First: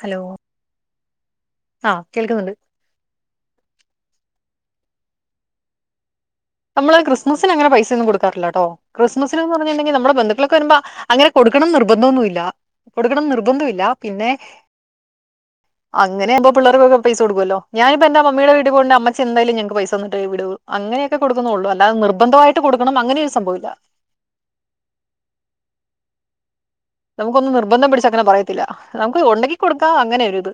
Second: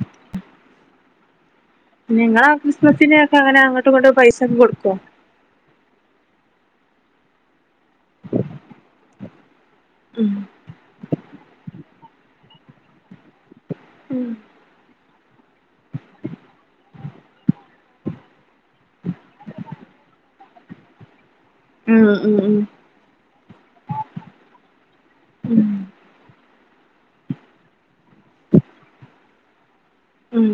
Hello ആഹ് നിങ്ങളെ കേൾക്കുന്നുണ്ട് ക്രിസ് സ്സിനൊക്കെ അങ്ങനെ അങ്ങട്ട് ഇങ്ങട്ട് പൈസ ഒക്കെ കൊടുക്കോ നമ്മള് ക്രിമസിനങ്ങനെ പൈ സ ഒന്നും കൊടുക്കാറില്ലാട്ടോ ക്രിസ്മസിന് പറഞ്ഞിട്ടുണ്ടെങ്കിൽ നമ്മുടെ ഉം ബന്ധുക്കളൊക്കെ വരുമ്പ അങ്ങനെ കൊടുക്കണംന്ന് നിർബന്ധം ഒന്നുല്ല കൊടുക്കണം നിർബന്ധമില്ല ഉം പിന്നെ അങ്ങനെയാവുമ്പോ പിള്ളേർക്കൊക്കെ പൈസ കൊടുക്കുവല്ലോ ഞാനിപ്പോ എന്റെ മമ്മിയുടെ വീട്ട് പോവ്ണ്ടേ അമ്മച്ചി എന്തായാലും ഞങ്ങക്ക് പൈസ തന്നിട്ടേ വിടു അങ്ങനെയൊക്കെ കൊടുക്കുന്നുള്ളൂ അല്ലാതെ ഉം ഉം നിർബന്ധമായിട്ട് കൊടുക്കണം അങ്ങനൊരു സംഭവ ഇല്ല ഉം നമുക്കൊന്ന നിർബന്ധം പിടിച്ച അങ്ങന പറയത്തില്ല നമുക്ക് ഉണ്ടെങ്കിൽ കൊടുക്കാ അങ്ങനെ ഒരിത് ഉം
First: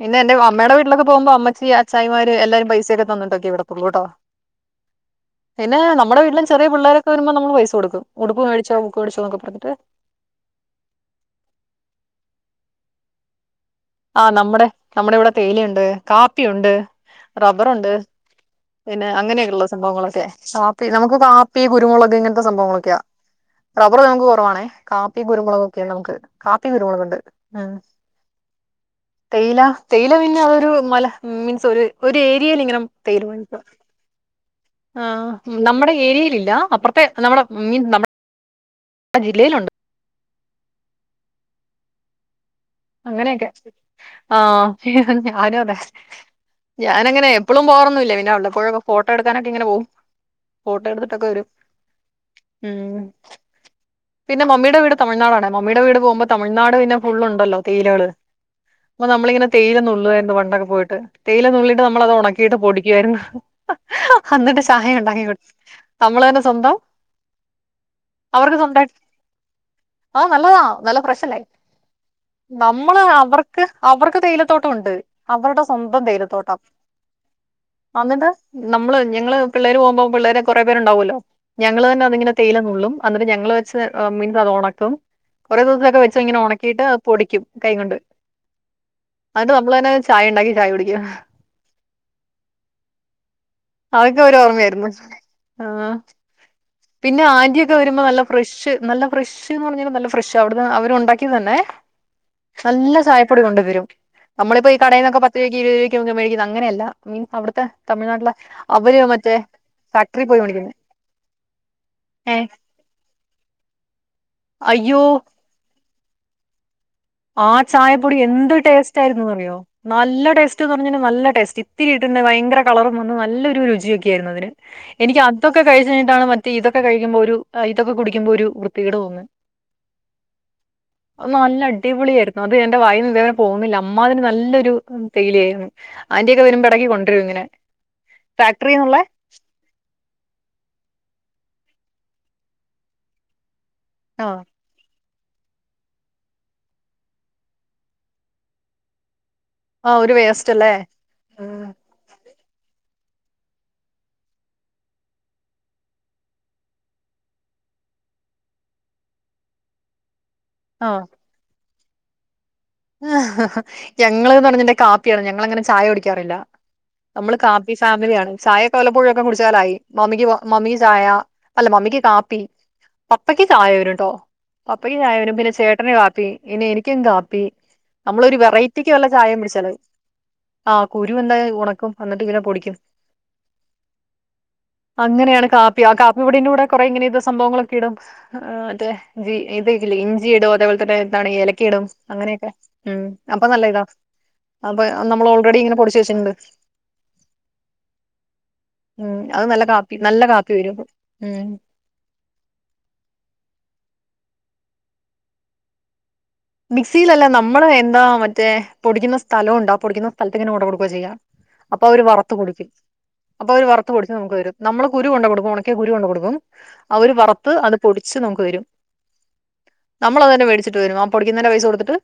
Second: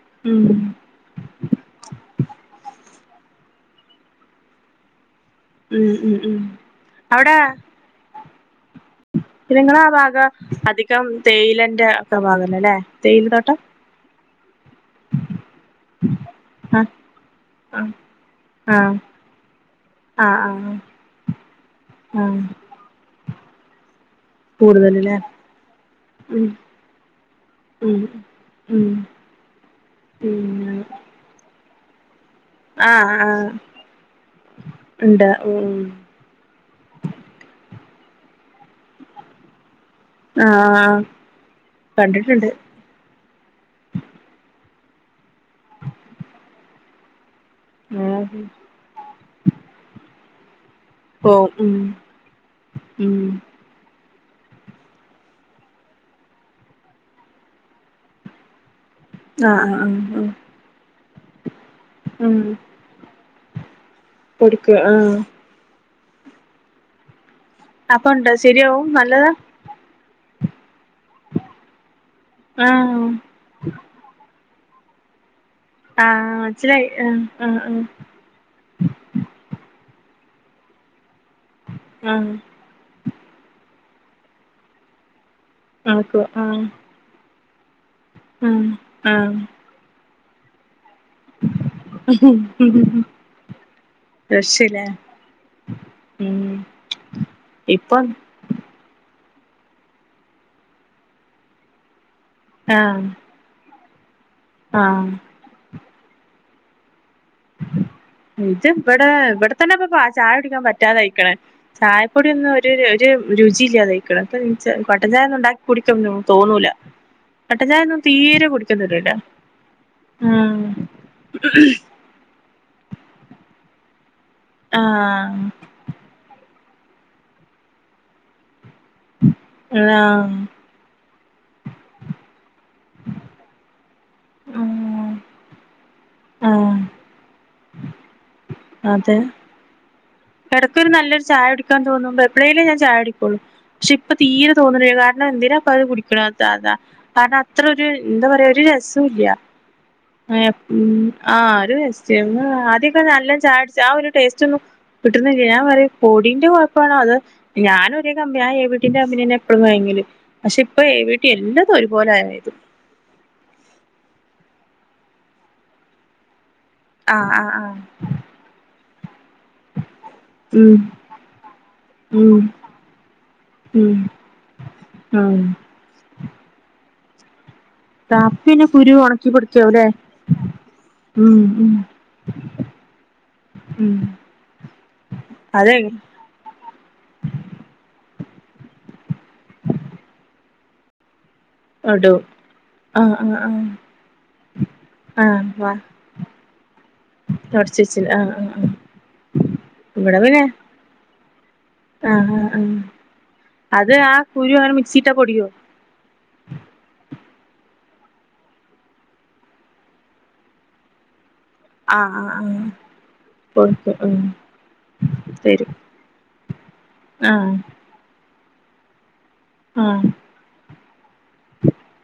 പിന്നെ എന്റെ ഉം അമ്മയുടെ വീട്ടിലൊക്കെ പോകുമ്പോ അമ്മച്ചി അച്ചായിമാര് എല്ലാരും പൈസൊക്കെ തന്നിട്ടൊക്കെ വിടത്തുള്ളൂ കേട്ടോ പിന്നെ ഉം നമ്മുടെ ഉം വീട്ടിലും ചെറിയ പിള്ളേരൊക്കെ വരുമ്പോ അവിടെ നമ്മള് പൈസ കൊടുക്കും ഉടുപ്പ് മേടിച്ചോ ബുക്ക് മടിച്ചോക്കെ നിങ്ങള ആ ഭാഗ അധികം തേയിലന്റെ ഒക്കെ ഭാഗല്ല അല്ലേ തേയില തോട്ടം ആഹ് നമ്മുടെ നമ്മുടെ ഇവിടെ തേയിലയുണ്ട് കാപ്പിയുണ്ട് ആഹ് ആഹ് റബ്ബറുണ്ട് ആഹ് പിന്നെ അങ്ങനെയൊക്കെയുള്ള സംഭവങ്ങളൊക്കെ ആഹ് കാപ്പി ആഹ് നമുക്ക് കാ പ്പി കുരുമുളക് ആഹ് ഇങ്ങനത്തെ സംവങ്ങളൊക്കെയ റബറ് നമക്ക് കൊ റവാണേ കൂടുതലല്ലേ കാപ്പി കുരുമുളകൊക്കെയാ നമുക്ക് ഉം കാപ്പി കുരുമുളക് ഒണ്ട് ആഹ് [unintelligible] ഉം തേയില തേയില പിന്നെ അതൊരു മല മീൻസ് ഒരു ഒരു ഏരിയൽ ഇങ്ങനെ ആഹ് തേയില ആഹ് [unintelligible] ഉണ്ട് ആഹ് ഉം നമ്മടെ ഏരിയയിലില്ല അപ്പറ ത്തെ നമ്മള മീൻ നമ്മ ആഹ് ജില്ലയിലൊണ്ട് ആഹ് കണ്ടിട്ട്ണ്ട് അങ്ങനെയൊക്കെ ആഹ് ഞാനും അതെ ഞാനങ്ങനെ എപ്പളും പോവാറൊന്നുല്ല പിന്നെ ആഹ് ഉള്ളപ്പോഴൊക്കെ ഫോട്ടോ എടുക്കാനൊക്കെ ഇങ്ങനെ പോവും ഫോട്ടോ എടു ക്ക് വരും പോവും ഉം പിന്നെ മമ്മിടെ വീട് തമിഴ്നാടാണേ മമ്മിടെ വീട് പോകുമ്പോ തമിഴ്നാട് പിന്നെ ഫുൾ ഉണ്ടല്ലോ തേയിലകള് അപ്പൊ നമ്മളിങ്ങനെ ആഹ് തേയില ആഹ് ആഹ് നുള്ള്‌വായിരുന്നു ആഹ് പണ്ടൊക്കെ പോയിട്ട് തേയില നുള്ളിട്ട് നമ്മളത് ഉം ഒണക്കിയിട്ട് പൊടിക്കുയാരുന്നു അന്നിട്ട് കൊടുക്കും ചായ ആഹ് ഒണ്ടാക്കി കു നമ്മളന്നെ സ്വന്തം അപ്പ ഉണ്ടാ ശരിയാവും നല്ലതാ ആഹ് നല്ലതാ നല്ല ഫ്രഷ്ല്ലേ നമ്മള് ആഹ് അവർക്ക് അവർക്ക് തേയിലത്തോട്ടം ഒണ്ട് അവർടെ സ്വന്തം ആഹ് തേയിലത്തോട്ടം മനസ്സിലായി ആഹ് ആഹ് അന്നിട്ട് നമ്മള് ഞങ്ങള് പിള്ളേര് പോകുമ്പ പിള്ളേരെ കൊറേ പേരുണ്ടാവുഅല്ലോ ഞങ്ങള് തന്നെ ആഹ് അതിങ്ങനെ ആഹ് തേയിലനുള്ളും അന്നിട്ട് ഞങ്ങള് വെച്ച് മീൻസ് അത് ഒണക്കും കുറേ ദിവസൊക്കെ വെച്ച് നടക്കുവാ ഇങ്ങനെ ആഹ് ഒണക്കിട്ട് പൊടിക്കും കൈ കൊണ്ട് ആഹ് അന്നട്ട് ആഹ് നമ്മള് തന്നെ ചായ ഇണ്ടാക്കി ചായ കുടിക്കുക ഉം ഉം അതൊക്കെ ഒരോർമ്മയായിരുന്നു ആഹ് ഉം പിന്നെ ആന്റിയൊക്കെ വരുമ്പോ ഇപ്പം നല്ല ഫ്രഷ് നല്ല ഫ്രഷ്ന്ന് പറഞ്ഞൽ നല്ല ഫ്രഷ് അവിടന്ന് അവരൊണ്ടാക്കിത് തന്നെ നല്ല ആഹ് ചായ പ്പൊടി കൊണ്ടതരും നമ്മളിപ്പോ ഈ ആഹ് കടയിന്നക്കെ പത്ത് രൂക്ക് ഇരൂരക്ക് ഒക്കെ മേടിക്കുന്നെ അങ്ങനെയല്ല മീൻസ് അവിടു ഇത് ഇവടെ ഇവടെ തന്നെ ഇപ്പൊ പാ ഫാക്ടറി ചായ പോയി കുടിക്കാൻ മേടിക്കുന്നെ പറ്റാതായിക്കണ് ചായപ്പൊടി ഏഹ് ഒന്നും ഒരു ഒരു രുചി ഇല്ലാതയ്ക്കണ് അപ്പ ന്ച്ച് അയ്യോ കട്ടചായ ഒന്നും ഒണ്ടാ കുടിക്കന്നും തോന്നൂല ആ കട്ടൻ ചായ ഒന്നും ചായപ്പൊടി തീരെ എന്ത് കുടിക്കാൻ ടേസ്റ്റ് തോന്നൂല ആയിരുന്നുന്ന്റിയോ നല്ല ആഹ് ടേസ്റ്റ്ന്ന് പറഞ്ഞ നല്ല ടേസ്റ്റ് ഇത്തിരി ഇട്ട്ന്നെ ഭയങ്കര കളറും വന്നു നല്ലൊരു രുചിയൊക്കെ ആയിരുന്നു അതിന് എനിക്ക് ആഹ് അതൊക്കെ കഴിച്ച് കഴിഞ്ഞട്ടാണ് മറ്റേ ഇതൊക്കെ കഴിക്കുമ്പോ ഒരു ഇതൊക്കെ കുടിക്ക്പോ ഒരു വൃത്തികേട് തോന്നുന്നേ നല്ല അടിപൊളിയായിരുന്നു അത് എന്റെ വായിൽ നിന്ന് ഇതേവരെ പോകുന്നില്ല അമ്മാതിരി നല്ലൊരു ആഹ് തേയിലയായിരുന്നു ആന്റിയൊക്കെ വരുമ്പ ആഹ് എടക്ക് കൊണ്ടുവരും ഇങ്ങനെ ഫാക്ടറിന്നുള്ളേ അതെ എടക്കൊരു നല്ലൊരു ചായുടിക്കാൻ തോന്നുമ്പോ എപ്പഴേലേ ഞാൻ ചായുടിക്കുള്ളു പക്ഷെ ഇപ്പ ആഹ് തീരെ തോന്നണില്ല കാരണം എന്തിനാപ്പൊ അത് കുടിക്കണാ [unintelligible] കാരണം അത്ര ഒരു എന്താ പറയാ ഒരു രസം ഇല്ല്യ ആഹ് ഒരു വേസ്റ്റ് അല്ലേ? ഉം ആഹ് ഒരു [unintelligible] ആദ്യൊക്കെ നല്ല ചായുടിച്ച ആ ഒരു ടേസ്റ്റ് ഒന്നും കിട്ടുന്നില്ല്യ ഞാൻ പറയും പൊടിന്റെ കുഴപ്പണോ അത് ഞാന് ഒരേ കമ്പി ആ എ വീട്ടിന്റെ കമ്പിനിന്ന എപ്പളും വാങ്ങില് പക്ഷെ ഇപ്പൊ എ വീ റ്റി എല്ലാതും ഒരുപോലെ ആയാത് ആഹ് ഞങ്ങള്ന്ന് പറഞ്ഞിടെങ്കി കാപ്പിയാണ് ഞങ്ങൾ അങ്ങനെ ചായ കുടിക്കാറില്ല ആ നമ്മള് ആ ആ കാപ്പി ഫാമിലിയാണ് ചായൊക്കെ വല്ലപോയും ഒക്കെ കുടിച്ചാലായി മമ്മിക്ക് ഉം മമ്മിക്ക് ചായ അല്ല മമ്മിക്ക് ഉം കാപ്പി പപ്പയ്ക്ക് ചായ ഉം വെരുട്ടോ പപ്പയ്ക്ക് ചായ വെരും ഉം പിന്നെ ചേ ട്ടന് കാപ്പി ഇനി എനിക്കും കാപ്പി നമ്മളൊരു കാപ്പി പിന്നെ വെറൈറ്റിക്ക് കുരു വല്ല ഉണക്കി ചായയും കുടിച്ചാലോ പൊടിക്കാവുല്ലേ ആഹ് കുരു ഉം ഇണ്ടങ്ങെ അഹ് ഉം ഒണക്കും എന്നട്ട് ഇങ്ങനെ പൊടിക്ക്യും ഉം അങ്ങനെയാണ് അതെ കാപ്പി ആ കാപ്പി പൊടിന്റെ കൂടെ കൊറേ ഇങ്ങനെ ഇത്‌ സംഭവങ്ങളൊക്കെ ഇടും ആഹ് മറ്റേ ഞ്ചി ഇതെക്കെ ഇല്ലെ ഇഞ്ചിയിടും അതേപോൽതന്നെ എന്താണ് ഏലക്കയിടും ഇടും അങ്ങനെയൊക്കെ ഉം ആഹ് ആഹ് അപ്പൊ നല്ല ആഹ് ഇതാ അപ്പൊ നമ്മൾ ആഹ് ഓൾറെഡി വാ ഇങ്ങനെ പൊടിച്ച് വെച്ചിട്ട്ണ്ട് തൊടച്ച് വെച്ചില്ല ആഹ് ആഹ് ആഹ് ഉം അത് നല്ല കാപ്പി ഇവിടെ നല്ല പിന്നെ കാപ്പി വെരും അപ്പൊ ഉം ആഹ് ആഹ് ആഹ് അത് ആ കുരു അങ്ങനെ മിക്സിയിട്ടാ പൊടിയോ മിക്സിയിലല്ല നമ്മള് എന്താ മറ്റേ പൊടിക്കുന്ന സ്ഥലം ഉണ്ട് ആ പൊടിക്കുന്ന സ്ഥലത്ത് ഇങ്ങനെ കൊണ്ടകൊടുവാ ചെയ്യാ അപ്പൊ അവര് ആഹ് വറത്ത് ആഹ് ആഹ് പൊടിക്കും അപ്പൊ അവര് വറ്ത്ത് പൊടിക്കും പൊടിച്ച് ഉം നമുക്ക് തരും നമ്മള് കുരു കൊണ്ടെ കൊടുക്കും തരും ഒണക്കിയ കുരു കൊണ്ട് കൊടുക്കും അവര് ആഹ് വറത്ത് അത് പൊടിച്ച് നമുക്ക് തരും ആഹ് നമ്മൾ അത് തന്നെ മേടിച്ചിട്ട് വരും ആ പൊടിക്ക്ന്നേയ്ന്റെ പൈസ കൊട്ത്ത്ട്ട്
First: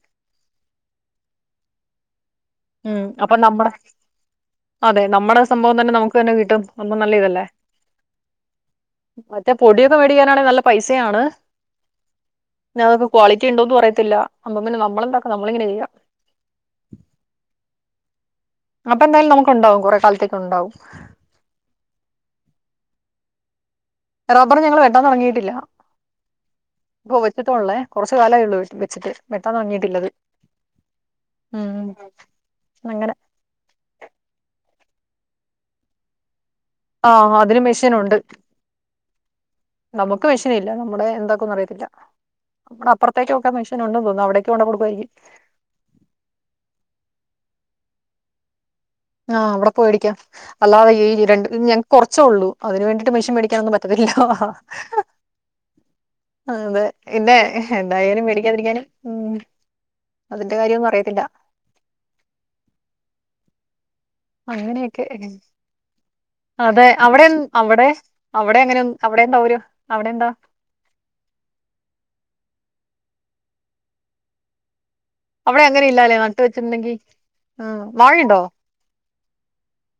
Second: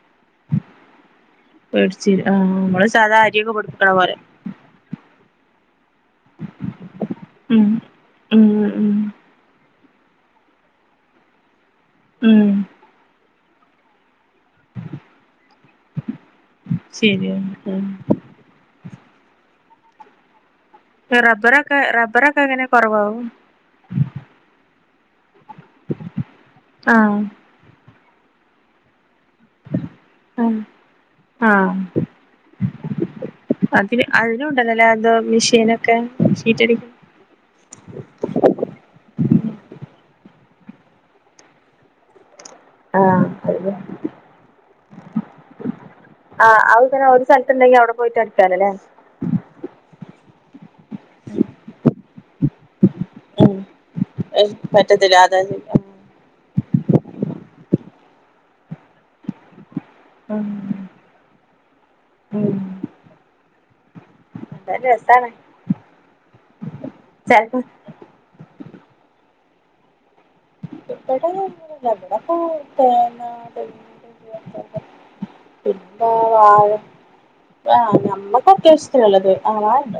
വേടിച്ചു വെരും ആഹ് നമ്മള് ഉം സാധാ അപ്പൊ അരിയൊക്കെ നമ്മടെ പൊടിപിക്ക്ണ പോലെ അതെ നമ്മടെ. ആ സംഭവം തന്നെ നമുക്ക് തന്നെ കിട്ടും അപ്പൊ നല്ല ഇതല്ലേ ഉം ഉം ഉം മറ്റേ പൊടിയൊക്കെ മേടിക്കാനാണേ നല്ല പൈസെയാണ് ഉം പിന്നെ അതൊക്കെ ക്വാളിറ്റി ഇണ്ടോന്ന് അറിയ ത്തില്ല അമ്പൊ പിന്നെ നമ്മളെന്താക്കും നമ്മളിങ്ങെനെ ചെയ്യാ ഉം ശെരിയാണ് ട്ടോ അപ്പൊ എന്താലും നമുക്ക് ഉണ്ടാവും കുറേ കാലത്തേക്ക് ഉണ്ടാവും ഇഹ് റബ്ബറൊക്കെ റബ്ബറൊക്കെ എങ്ങനെ കൊറവാവും റബ്ബർ ഞങ്ങള് വെട്ടാൻ തൊടങ്ങിയിട്ടില്ല ആഹ് ഇപ്പൊ വെച്ച് ട്ടൊള്ളേ കൊറച്ച് കാലയൊള്ളു വെട്ട് വെച്ചിട്ട് വെട്ടാൻ തൊടങ്ങയിട്ടില്ല അത്‌ അഹ് ആഹ് അങ്ങനെ. അതിന് അതിനും ഉണ്ടല്ലോല്ലേ എന്തോ മെഷീനൊക്കെ ഷീറ്റ് അടിക്ക്ണ ആഹ് അതിന് മിഷീനുണ്ട് നമുക്ക് മെഷീൻ ഇല്ല നമ്മുടെ എന്താക്കും ന്ന് അറിയത്തില്ല നമ്മടെ ആഹ് അപ്പറത്തേക്ക് ഒകെ മെഷീൻ ഉണ്ടെന്ന് തോന്ന്ന്നു അവിടേക്ക് കൊണ്ടെക്കൊടുക്കുവായിരിക്കും ആഹ് അത്‌ ഇങ്ങനെ ഒരു സ്ഥലത്ത് ഇണ്ടെങ്കി അവ്ടെ പോയിറ്റ് അടിക്കാലൊല്ലേ ആഹ് അവടെ പോയി അടിക്കാം അല്ലാതെ ഈ രണ്ട് ഞങ്ങക്ക് കൊറച്ചൊള്ളൂ അതിന് വേണ്ടിട്ട് മെഷീൻ ഉം മേടിക്കാനൊന്നും പറ്റത്തില്ലാ പറ്റത്തില്ല അതാ ആഹ് അതെ ഇല്ലെ എന്തായാലും മേടിക്കാതിടിക്കാനും ഉം ഉം അതിന്റെ കാര്യൊന്നും അറിയത്തില്ല ഉം എന്തായാലും അങ്ങനെയൊക്കെ രസാണ് എങ്ങൻ അതെ അവടെൻ ചെലപ്പോ അവടെ അവടെ അങ്ങനെയൊന്ന് അവടെ എന്താ ഊരാ അവ്ടെ എന്താ ഇബടെ അങ്ങനെ ഒന്നും അല്ല ഇബടെ ഇപ്പൊ തേങ്ങ [unintelligible] അവിടെ അങ്ങനെ പിന്നെ ഇല്ലാല്ലേ നട്ട് വാഴ വെച്ചിട്ടുണ്ടെങ്കി? ആഹ് ഞമ്മക്ക് അത്യാവശ്യത്തിനുള്ളത് അങ്ങനെ ഇണ്ട്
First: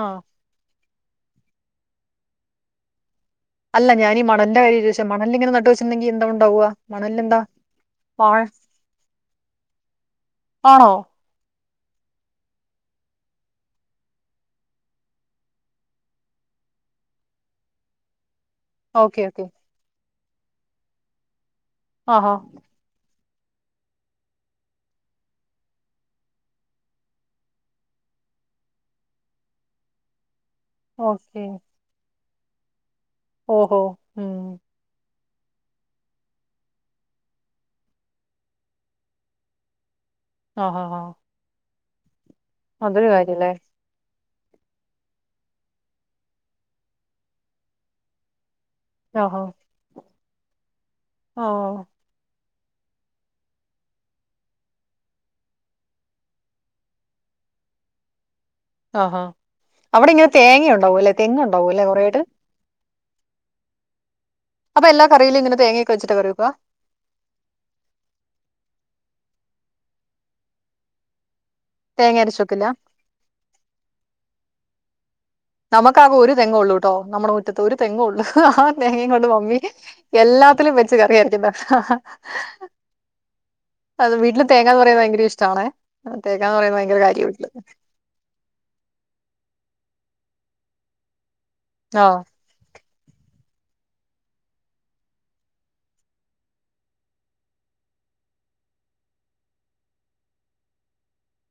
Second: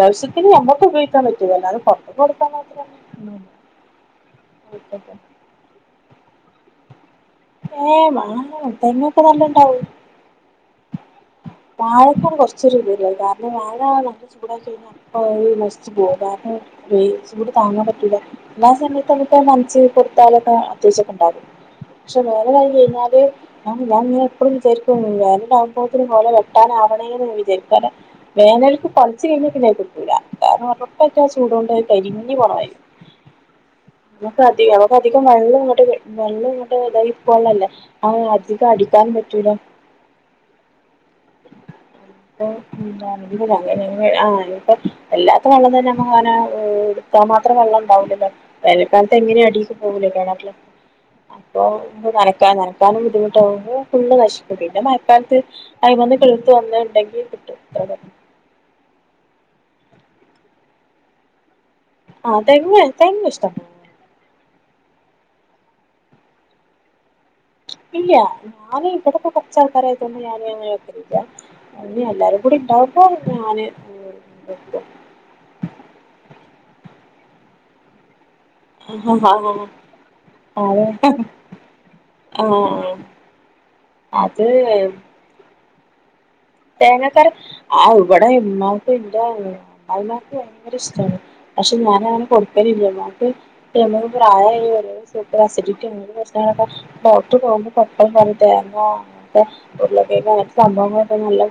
ആഹ്. ത്തിന് നമ്മക്ക് ഉപയോഗിക്കാൻ പറ്റിയത് അല്ലാതെ പൊർത്ത്ക്ക് കൊടുക്കാൻ മാത്രം ഒന്നും ഇല്ല അല്ല ഞാനീ ഈ മണലിന്റെ കാര്യവാ ചോയ്ച്ചെ മണൽലിങ്ങനെ നട്ട് വെച്ചിട്ട്ണ്ടെങ്കിൽ എന്താ ഉണ്ടാവാ മണൽലെന്താ ഏഹ് മണലൊക്കെണ്ട് തെങ്ങൊക്കെ നല്ലം ഇണ്ടാവും ആണോ വാഴക്കാണ് കൊർച്ചൊരു ഇത്ല്ലെഹ് കാരണം വാഴ ഭയങ്കര ചൂടായി കഴിഞ്ഞാൽ ഏഹ് വേം നശിച്ചു പോവും കാരണം ഈ ചൂട് താങ്ങാൻ പറ്റൂല എല്ലാ സമയത്ത് ഓക്കെ നമുക്ക് അത്‌ ഓക്കെ. നനച്ചു കൊടുത്താലൊക്കെ അത്യാവശ്യക്കെ ഉണ്ടാകും പക്ഷെ ആഹാ. വേനലായി കഴിഞ്ഞാല് ഞാൻ ഇങ്ങനെ എപ്പളും വിചാരിക്കും വേനലാവുംമ്പോത്തിന് കൊല വെ ട്ടാനാവണെ വിചാരിക്കും കാരണം വേനൽക്ക് കൊലച്ച് കഴിഞ്ഞ കിട്ടൂല്ല കാരണം പുറത്തൊക്കാ ഓക്കെ. ചൂടോണ്ടത് കരിഞ്ഞി പോണമാതിരി ഓഹൊ. നമുക്ക് അധി നമൻക്ക് അധികം വെള്ളം ങ്ങട്ട് വെള്ളം ങ്ങട്ട് പൈപ്പ് വെള്ളല്ലേ. അത് അധികം അടിക്കാനുംപറ്റൂല. ആഹ് ആഹ് ആഹ് കാര്യല്ലേ. പിന്നെ ആഹ് എല്ലാത്തിനും വെള്ളം തന്നെ നമ്മക്ക്ങ്ങനെ എടാത്താ മാത്രം വെള്ളംണ്ടാവൂലല്ലൊ. വേൽക്കാലത്ത് ആഹാ. എങ്ങനിം അടീക്ക് പോവൂലല്ലോ കെണറില് അപ്പൊ. ആഹ്. നനക്കാന് നനക്കാനും ബുദ്ധിമുട്ടാകും ഫുള്ള് നശിക്കും പിന്നെ മഴക്കാലത്ത്. അയ്മന്ന് കിളിർത്ത് വന്നത്ണ്ടെങ്കി കിട്ടും അത്ര തന്നെ ആഹാ അവിടെങ്ങനെ തേങ്ങ ഉണ്ടാവൂലേ തെങ്ങ് ഉണ്ടാവൂല്ലേ കൊറേയായ്ട്ട്. ആഹ് തെങ്ങ് തെങ്ങിഷ്ടംപോ അപ്പൊല്ലാ കറീലും ഇങ്ങനെ തേങ്ങവെച്ച്ട്ടാകറിവെക്കാ. ഇല്ല്യ ഞാന് ഇവിടെപ്പം കൊർച്ചാൾക്കാരായതോണ്ട് ഞാനങ്ങനെവെക്കലി ല്ല തേങ്ങ എല്ലാരും അരച്ചോക്കില്ല കൂടിണ്ടാവുമ്പോ ഞാന് വെക്കും. നമുക്കാകെ ഒരു തെങ്ങേള്ളൂ ട്ടോ നമ്മടെ മുറ്റത്ത് ഒരു തെങ്ങൊള്ളു. തേങ്ങീം കൊണ്ട് മമ്മി ആഹ് എല്ലാത്തിലും ആഹ് വെച്ച് കറി അര്ച്ചിണ്ടാകും. ആഹ് അത് വീട്ടില് തേങ്ങാന്ന് പറയുന്നത് ഭയങ്കര ഇഷ്ടാണെ, തേങ്ങാന്ന് പറയുന്നത് ഭയങ്കര തേങ്ങക്കറി കാര്യാവീട്ട്ല്. ആ ഇവിടെ ഇമ്മാക്കും ൻ്റെ അമ്മായ്മാക്ക് ഭയങ്കരിഷ്ടാണ്. പക്ഷെ ആഹ് ഞാനങ്ങനെ കൊടുക്കലില്ല ഇമ്മാക്ക് പ്രായായി വര സൂപ്പർ അസിഡിറ്റിപ്രശ്നങ്ങളൊക്കെ. ഡോക്ടർ പോകുമ്പോ പ്രത്യേകംപറഞ്ഞ് തേങ്ങാ അങ്ങൻത്തെ ഉരുളക്കിഴങ്ങ് അങ്ങൻത്തെ സംഭവങ്ങ നല്ല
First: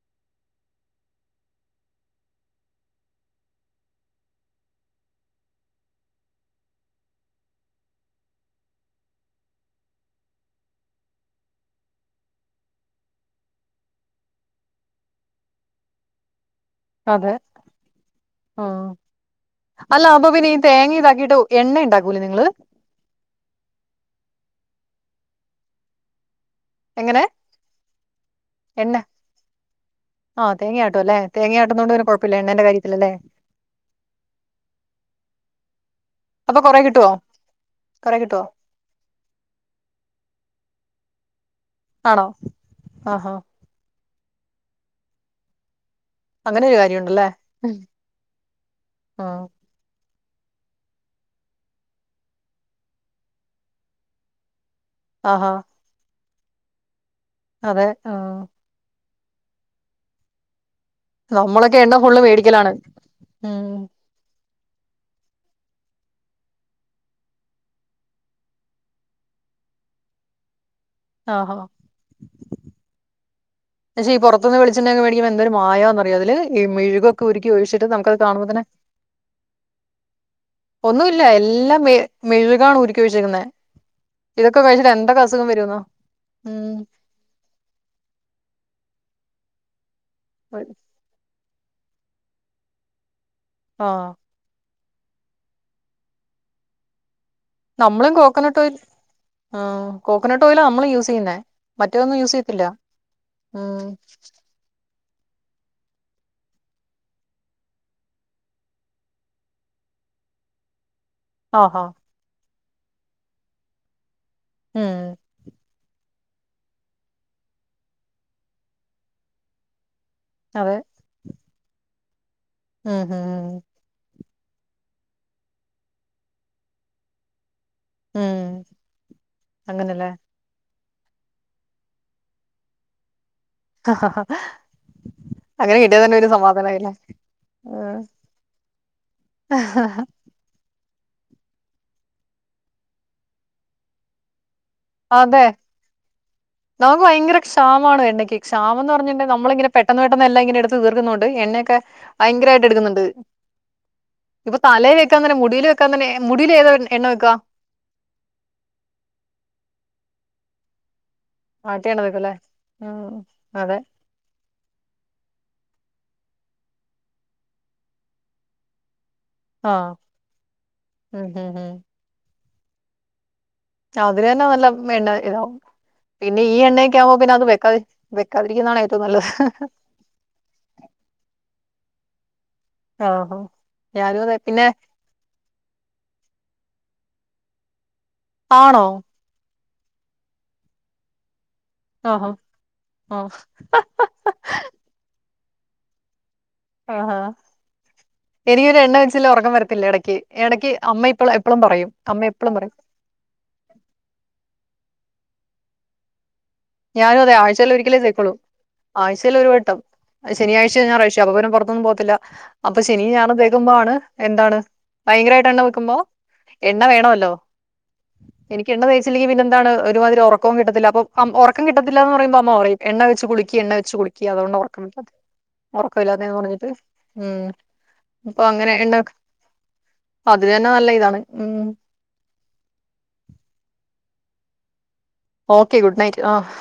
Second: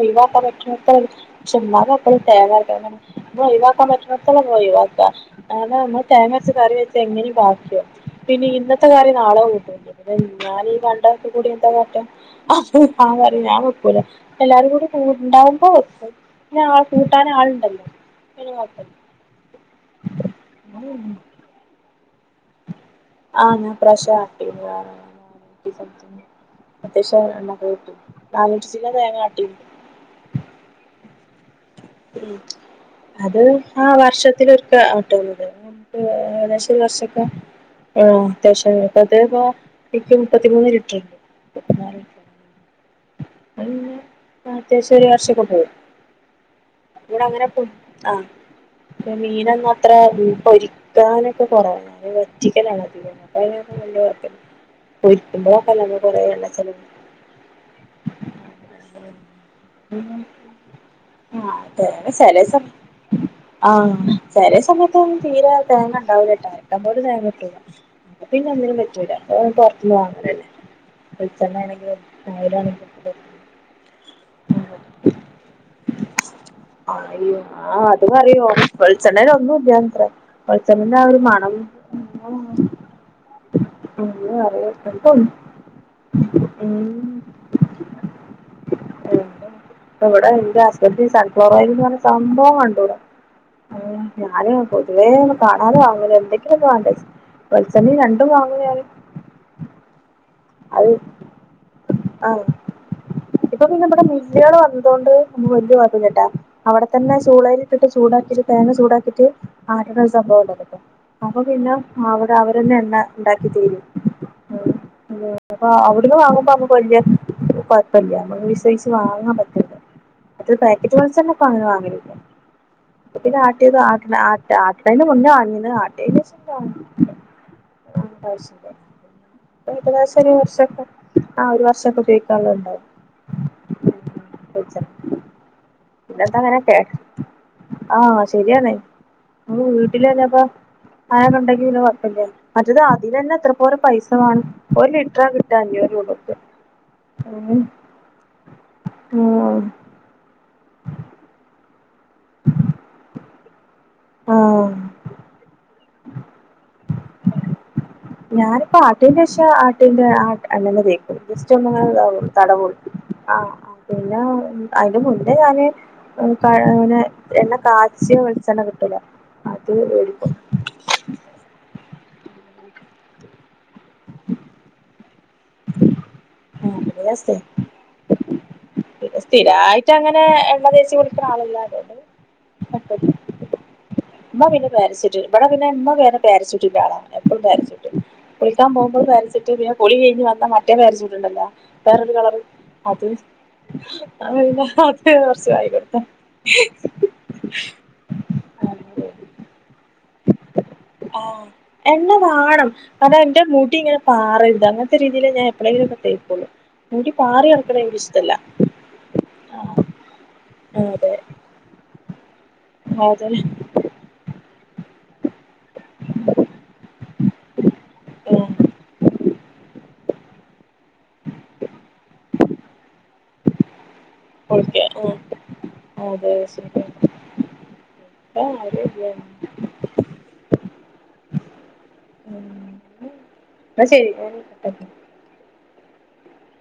ഒഴിവാക്കാ പറ്റ്ണോട്തോളം പക്ഷെ ഇമ്മാക്കെപ്പളും തേങ്ങര്ക്കണംന്നന്നെ. ഒഴിവാക്കാൻ പറ്റ്ണോട്ത്തോളം ഒഴിവാക്ക, നമ്മള് തേങ്ങര്ച്ച് കറി വെച്ച എങ്ങനിം ബാക്ക്യാവും. പിന്നെ ഇന്നത്തെ കറി നാളെ കൂട്ടോ. ഞാനീ കണ്ടതൊക്കെകൂടി എന്താകാട്ട. അപ്പൊ ഞാൻപറയും ഞാവെ കൂല, എല്ലാരും കൂടി കൂ ഇണ്ടാവുമ്പോ വെക്കും ഞാ അതെ ആഹ് അല്ല അപ്പൊ പിന്നെ ഈ തേങ്ങതാക്കീട്ട്. എണ്ണയുണ്ടാക്കൂലേ നിങ്ങള്. ആഹ് ഞാൻ ഇപ്രാവശ്യം ആട്ടീര്ന്ന്. [unintelligible] എങ്ങനെ അത്യാവശ്യം എണ്ണൊക്കെകിട്ടി, നാനൂറ്റിചില്ലാം എണ്ണ തേങ്ങാട്ടി. ആഹ് തേങ്ങയാട്ടും അല്ലേ തേങ്ങയാട്ടുന്നോണ്ട് പിന്നെ ഉം കുഴപ്പമില്ല എണ്ണേന്റെ കാര്യത്തിലല്ലേ അത് ആഹ് വർഷത്തിലൊരിക്കെ. ട്ടുള്ളൂ തേങ്ങ അപ്പൊ ഏകദേശം കൊറെ ഒരു വർഷം. കിട്ടുവോ കൊറെ ആഹ് കിട്ടുവോ അത്യാവശ്യംപ്പം അത്പൊ ഇപ്പൊ മുപ്പത്തിമൂന്ന് ലിറ്റർണ്ട്. ആണോ ആഹ്ആഹ്. അത് പിന്നെ അത്യാവശ്യം ഒരു വർഷൊക്കെ പോവും. അങ്ങനെ ഒരു കാര്യമുണ്ടല്ലേ ഇവ്ടെങ്ങനെ ആഹ് ആഹ് മീനൊന്നും അത്ര പൊരിക്കാനൊക്കെ കൊറവാ വറ്റിക്കലാണധികം അപ്പൊഅയ്നൊന്നുംവല്യകൊയ്പ ആഹാ പൊരിക്കുമ്പോളൊക്കല്ലെ കൊറേ എണ്ണ ചെലവ്. അതെ ആഹ്. ഉം. ആഹ് നമ്മളൊക്കെ എണ്ണ തേങ്ങ ഫുള്ള് ചെലേ ദിവസം മേടിക്കലാണ് ഉം ആഹ്. ചെലേ സമയത്ത് ഒന്നും തീരെ തേങ്ങണ്ടാവൂലട്ടോ നമ്മൾത് തേങ്ങട്ടൂല പിന്നെ ഒന്നിനും പറ്റൂല അത് പൊർത്ത്ന്ന് വാങ്ങാലന്നെ വെൾച്ചെണ്ണ ആഹാ ഏണെങ്കിലും ഓയലാണെങ്കിലും. പക്ഷെ ഈ പൊറ്ത്ത്ന്ന് വെളിച്ചെണ്ണൊക്കെ വേടിക്കുമ്പൊ എന്തൊരു മായാന്നറിയൊ അതില് ഈ മെഴുകൊക്കെ ഉരുക്കി ഒഴിച്ച്ട്ട് നമുക്കത് കാണുമ്പൊ തന്നെ. വെൾച്ചണ്ണേല് ഒന്നും ഇല്ല്യത്ര വെൾച്ചെണ്ണന്റെ ആ ഒരു ഒന്നുമില്ല മണം. എല്ലാം മെ മെഴുകാണ് ഉരുക്കി വെച്ചേക്കുന്നെ. ഇതൊക്കെ കഴ്ച്ച്ട്ട് എന്തൊക്ക അസുഖം വരൂന്നോ ഉം. ഇവടെ ന്റെ ഒരു- ഹസ്ബൻ ഈ സൺഫ്ലവറോയൽന്ന് പർഞ്ഞ സംഭവം കണ്ടൂട. ആഹ് ഞാന് പൊതുവേ ഒന്ന് കാണാതെ വാങ്ങല് ഇണ്ട് എന്തൊക്കിലൊക്കെ വേണ്ട വെൾച്ചെണ്ണിം രണ്ടും വാങ്ങും ഞാന് ആഹ് കോക്കനെട്ടോയിലാ നമ്മള് അത് യൂസയ്യുന്നേ മറ്റേതൊന്നും ആ യൂസയ്യത്തില്ല ഉം അതോണ്ട് വെല്യ കൊഴ്‌പ്പല്ലട്ടാ അവിടെ തന്നെ ചൂളേലിട്ടിട്ട് ചൂടാക്കിയിട്ട് തേങ്ങ ചൂടാക്കിറ്റ് ആങ്ങനൊരു സംഭവണ്ട [unintelligible] അപ്പൊപിന്നെ ആഹാ അവടെ അവരന്നെ എണ്ണ ഇണ്ടാക്കിതരും ഉം അപ്പൊ അവ്ട്ന്ന് വാങ്ങുമ്പ നമുക്ക് വെല്യയ കൊഴപ്പല്ല നമ്മുക്ക് വിശ്വസിച്ച് വാങ്ങാൻ പറ്റും മ [unintelligible] അതെ പാക്കറ്റ് വെൾച്ചണ്ണ പ്പ അങ്ങന വാങ്ങലില്ല ഉം ഉം അപ്പൊ പിന്നെ ഉം ആട്ടിയ ആട്ട്ണ ആ ആട്ട്ണേന്റെ മുന്നെ വാങ്ങിന് ആട്ടീനേശം ഉം അങ്ങനല്ലേ [unintelligible] ഒരു വർഷൊക്കെ ആഹ് ഒരു വർഷൊക്കെ ഉപോയിക്കാൻള്ളത്ണ്ടാവും ഹ ഹ പിന്നെന്താ അങ്ങനെക്കേ ഉം. ആഹ് ശെരിയാണ് ഇങ്ങള് വീട്ടിലന്നെപ്പോ അയാള്ണ്ടെങ്കിൽ പിന്നെ കൊഴപ്പല്ല മറ്റത് അതിലന്നെ എത്ര പോരും പൈസവാണം ഒരു ലി അതെ നമക്ക് ഭയങ്കര ഉം ക്ഷാമാണ് എണ്ണക്ക് ക്ഷാമന്ന് പറഞ്ഞിണ്ടെൽ ആഹ് നമ്മളിങ്ങനെ പെ പെട്ടെന്ന് പെട്ടെന്ന് എല്ലാം ഇങ്ങനെ എടുത്ത് തീർക്കുന്നുണ്ട് എണ്ണെക്കെ ഭയങ്കരായിട്ട് എടുക്കുന്നുണ്ട് ഇപ്പൊ ആഹ് തലേ വെക്കാൻ തന്നെ മുടിയിൽ വെക്കൻ തന്നെ മുടില് ഏതോ എ എണ്ണവെക്ക ഞാനിപ്പ ആട്ടിൻ്റേശം ആട്ടിയൻ്റെ ആ എണ്ണെന്ന തേക്ക ജെസ്‌റ്റൊന്നിങ്ങന ആട്ടിയ എണ്ണ വെക്കും ഇതാവും അല്ലേ തടവു ഉം ആ അതെ പിന്നെ അയിന് മുന്നേ ഞാന് [unintelligible] അങ്ങനെ എണ്ണ കാച്ചിയ വെൾച്ചെണ്ണ കിട്ടൂലേ ആഹ് ഉം ഹ് ഹ് അവരെന്നെ നല്ല എണ്ണ ഇതാവും പിന്നെ ഈ അങ്ങനെ എണ്ണയൊക്കെവുമ്പോ പിന്നെ സ്ഥിര അത് വെക്കാ വെക്കാതിരിക്കുന്നതാണ് ഏറ്റവും നല്ലത് റ്റഅങ്ങനെ എണ്ണ തേച്ച് കുളിക്ക്ണ ആളല്ലാതെ ആഹ്ഹാ ഇമ്മ പിന്നെ പാര [unintelligible] ട്ട് ഇവടെ പിന്നെ ഇമ്മ പാര [unintelligible] എപ്പഴും പാര [unintelligible] ട്ട് കുളിക്കാൻ ആണോ പോവുമ്പളും പാര [unintelligible] ട്ട് പിന്നെ കുളി കയിഞ്ഞ് വന്നാ മറ്റേ പാര [unintelligible] ട്ട്ണ്ടല്ലോ വെറൊരു ആഹാ കളറ് അത് ആ അല്ല അത് കൊർച്ച് [unintelligible] ആഹ് എനിക്കൊരു എണ്ണ കൊടുത്ത വെച്ചല്ലേ ഒറക്കം വരത്തില്ല എടയ്ക്ക് എടക്ക്യ് അമ്മ ഇപ്പള ആഹ് എപ്പളും പറയും എണ്ണ അമ്മ എപ്പളും വാണം പറയും കാരണം എന്റെ മുടി ഇങ്ങനെ പാറരുത് അങ്ങൻത്തെ രീതില് ഞാ എപ്പളേങ്കിലൊന്ന് തേക്കുള്ളൂ ഞാനും അതെ ആഴ്ച്ചേലൊരിക്കലേ തേക്കുളൂ ആഴ്ചയിലൊരു വട്ടം അത് ശനി ആഴ്ച അതെ ഞാറഴ്ച്ച അപ്പൊ പിന്നെ പൊറത്തൊന്നും പോവത്തില്ല അപ്പൊ ശെനി അതെ ഞായറു തേക്കുമ്പാണ് എന്താണ് ഭയങ്കരായിട്ട് എണ്ണ വെക്കുമ്പോ എണ്ണ വേണല്ലോ ഉം എനിക്ക് എണ്ണ തേച്ചില്ലെങ്കിൽ പിന്നെ ന്താണ് ഒരുമാതിരി ഒറക്കോ കിട്ടത്തില്ല അപ്പോ ഒറ ക്കം കിട്ടത്തില്ല എന്ന് പറുമ്പോ അമ്മ പറയും എണ്ണ വെച്ച് കുളി ക്കി എണ്ണ വെച്ച് കുളിക്കി അതോണ്ട് ഒറക്കം ഓക്കെ കിട്ടാത്തെ ഉം അതെ ഒറക്കമില്ലാത്തേന്ന് പറഞ്ഞിട്ട് ശരി ഉം [unintelligible] അതിനന്നെ നല്ല ഇതാണ്. ഉം ഉം എന്നാ ശെരി. Okay, good night. ആഹ്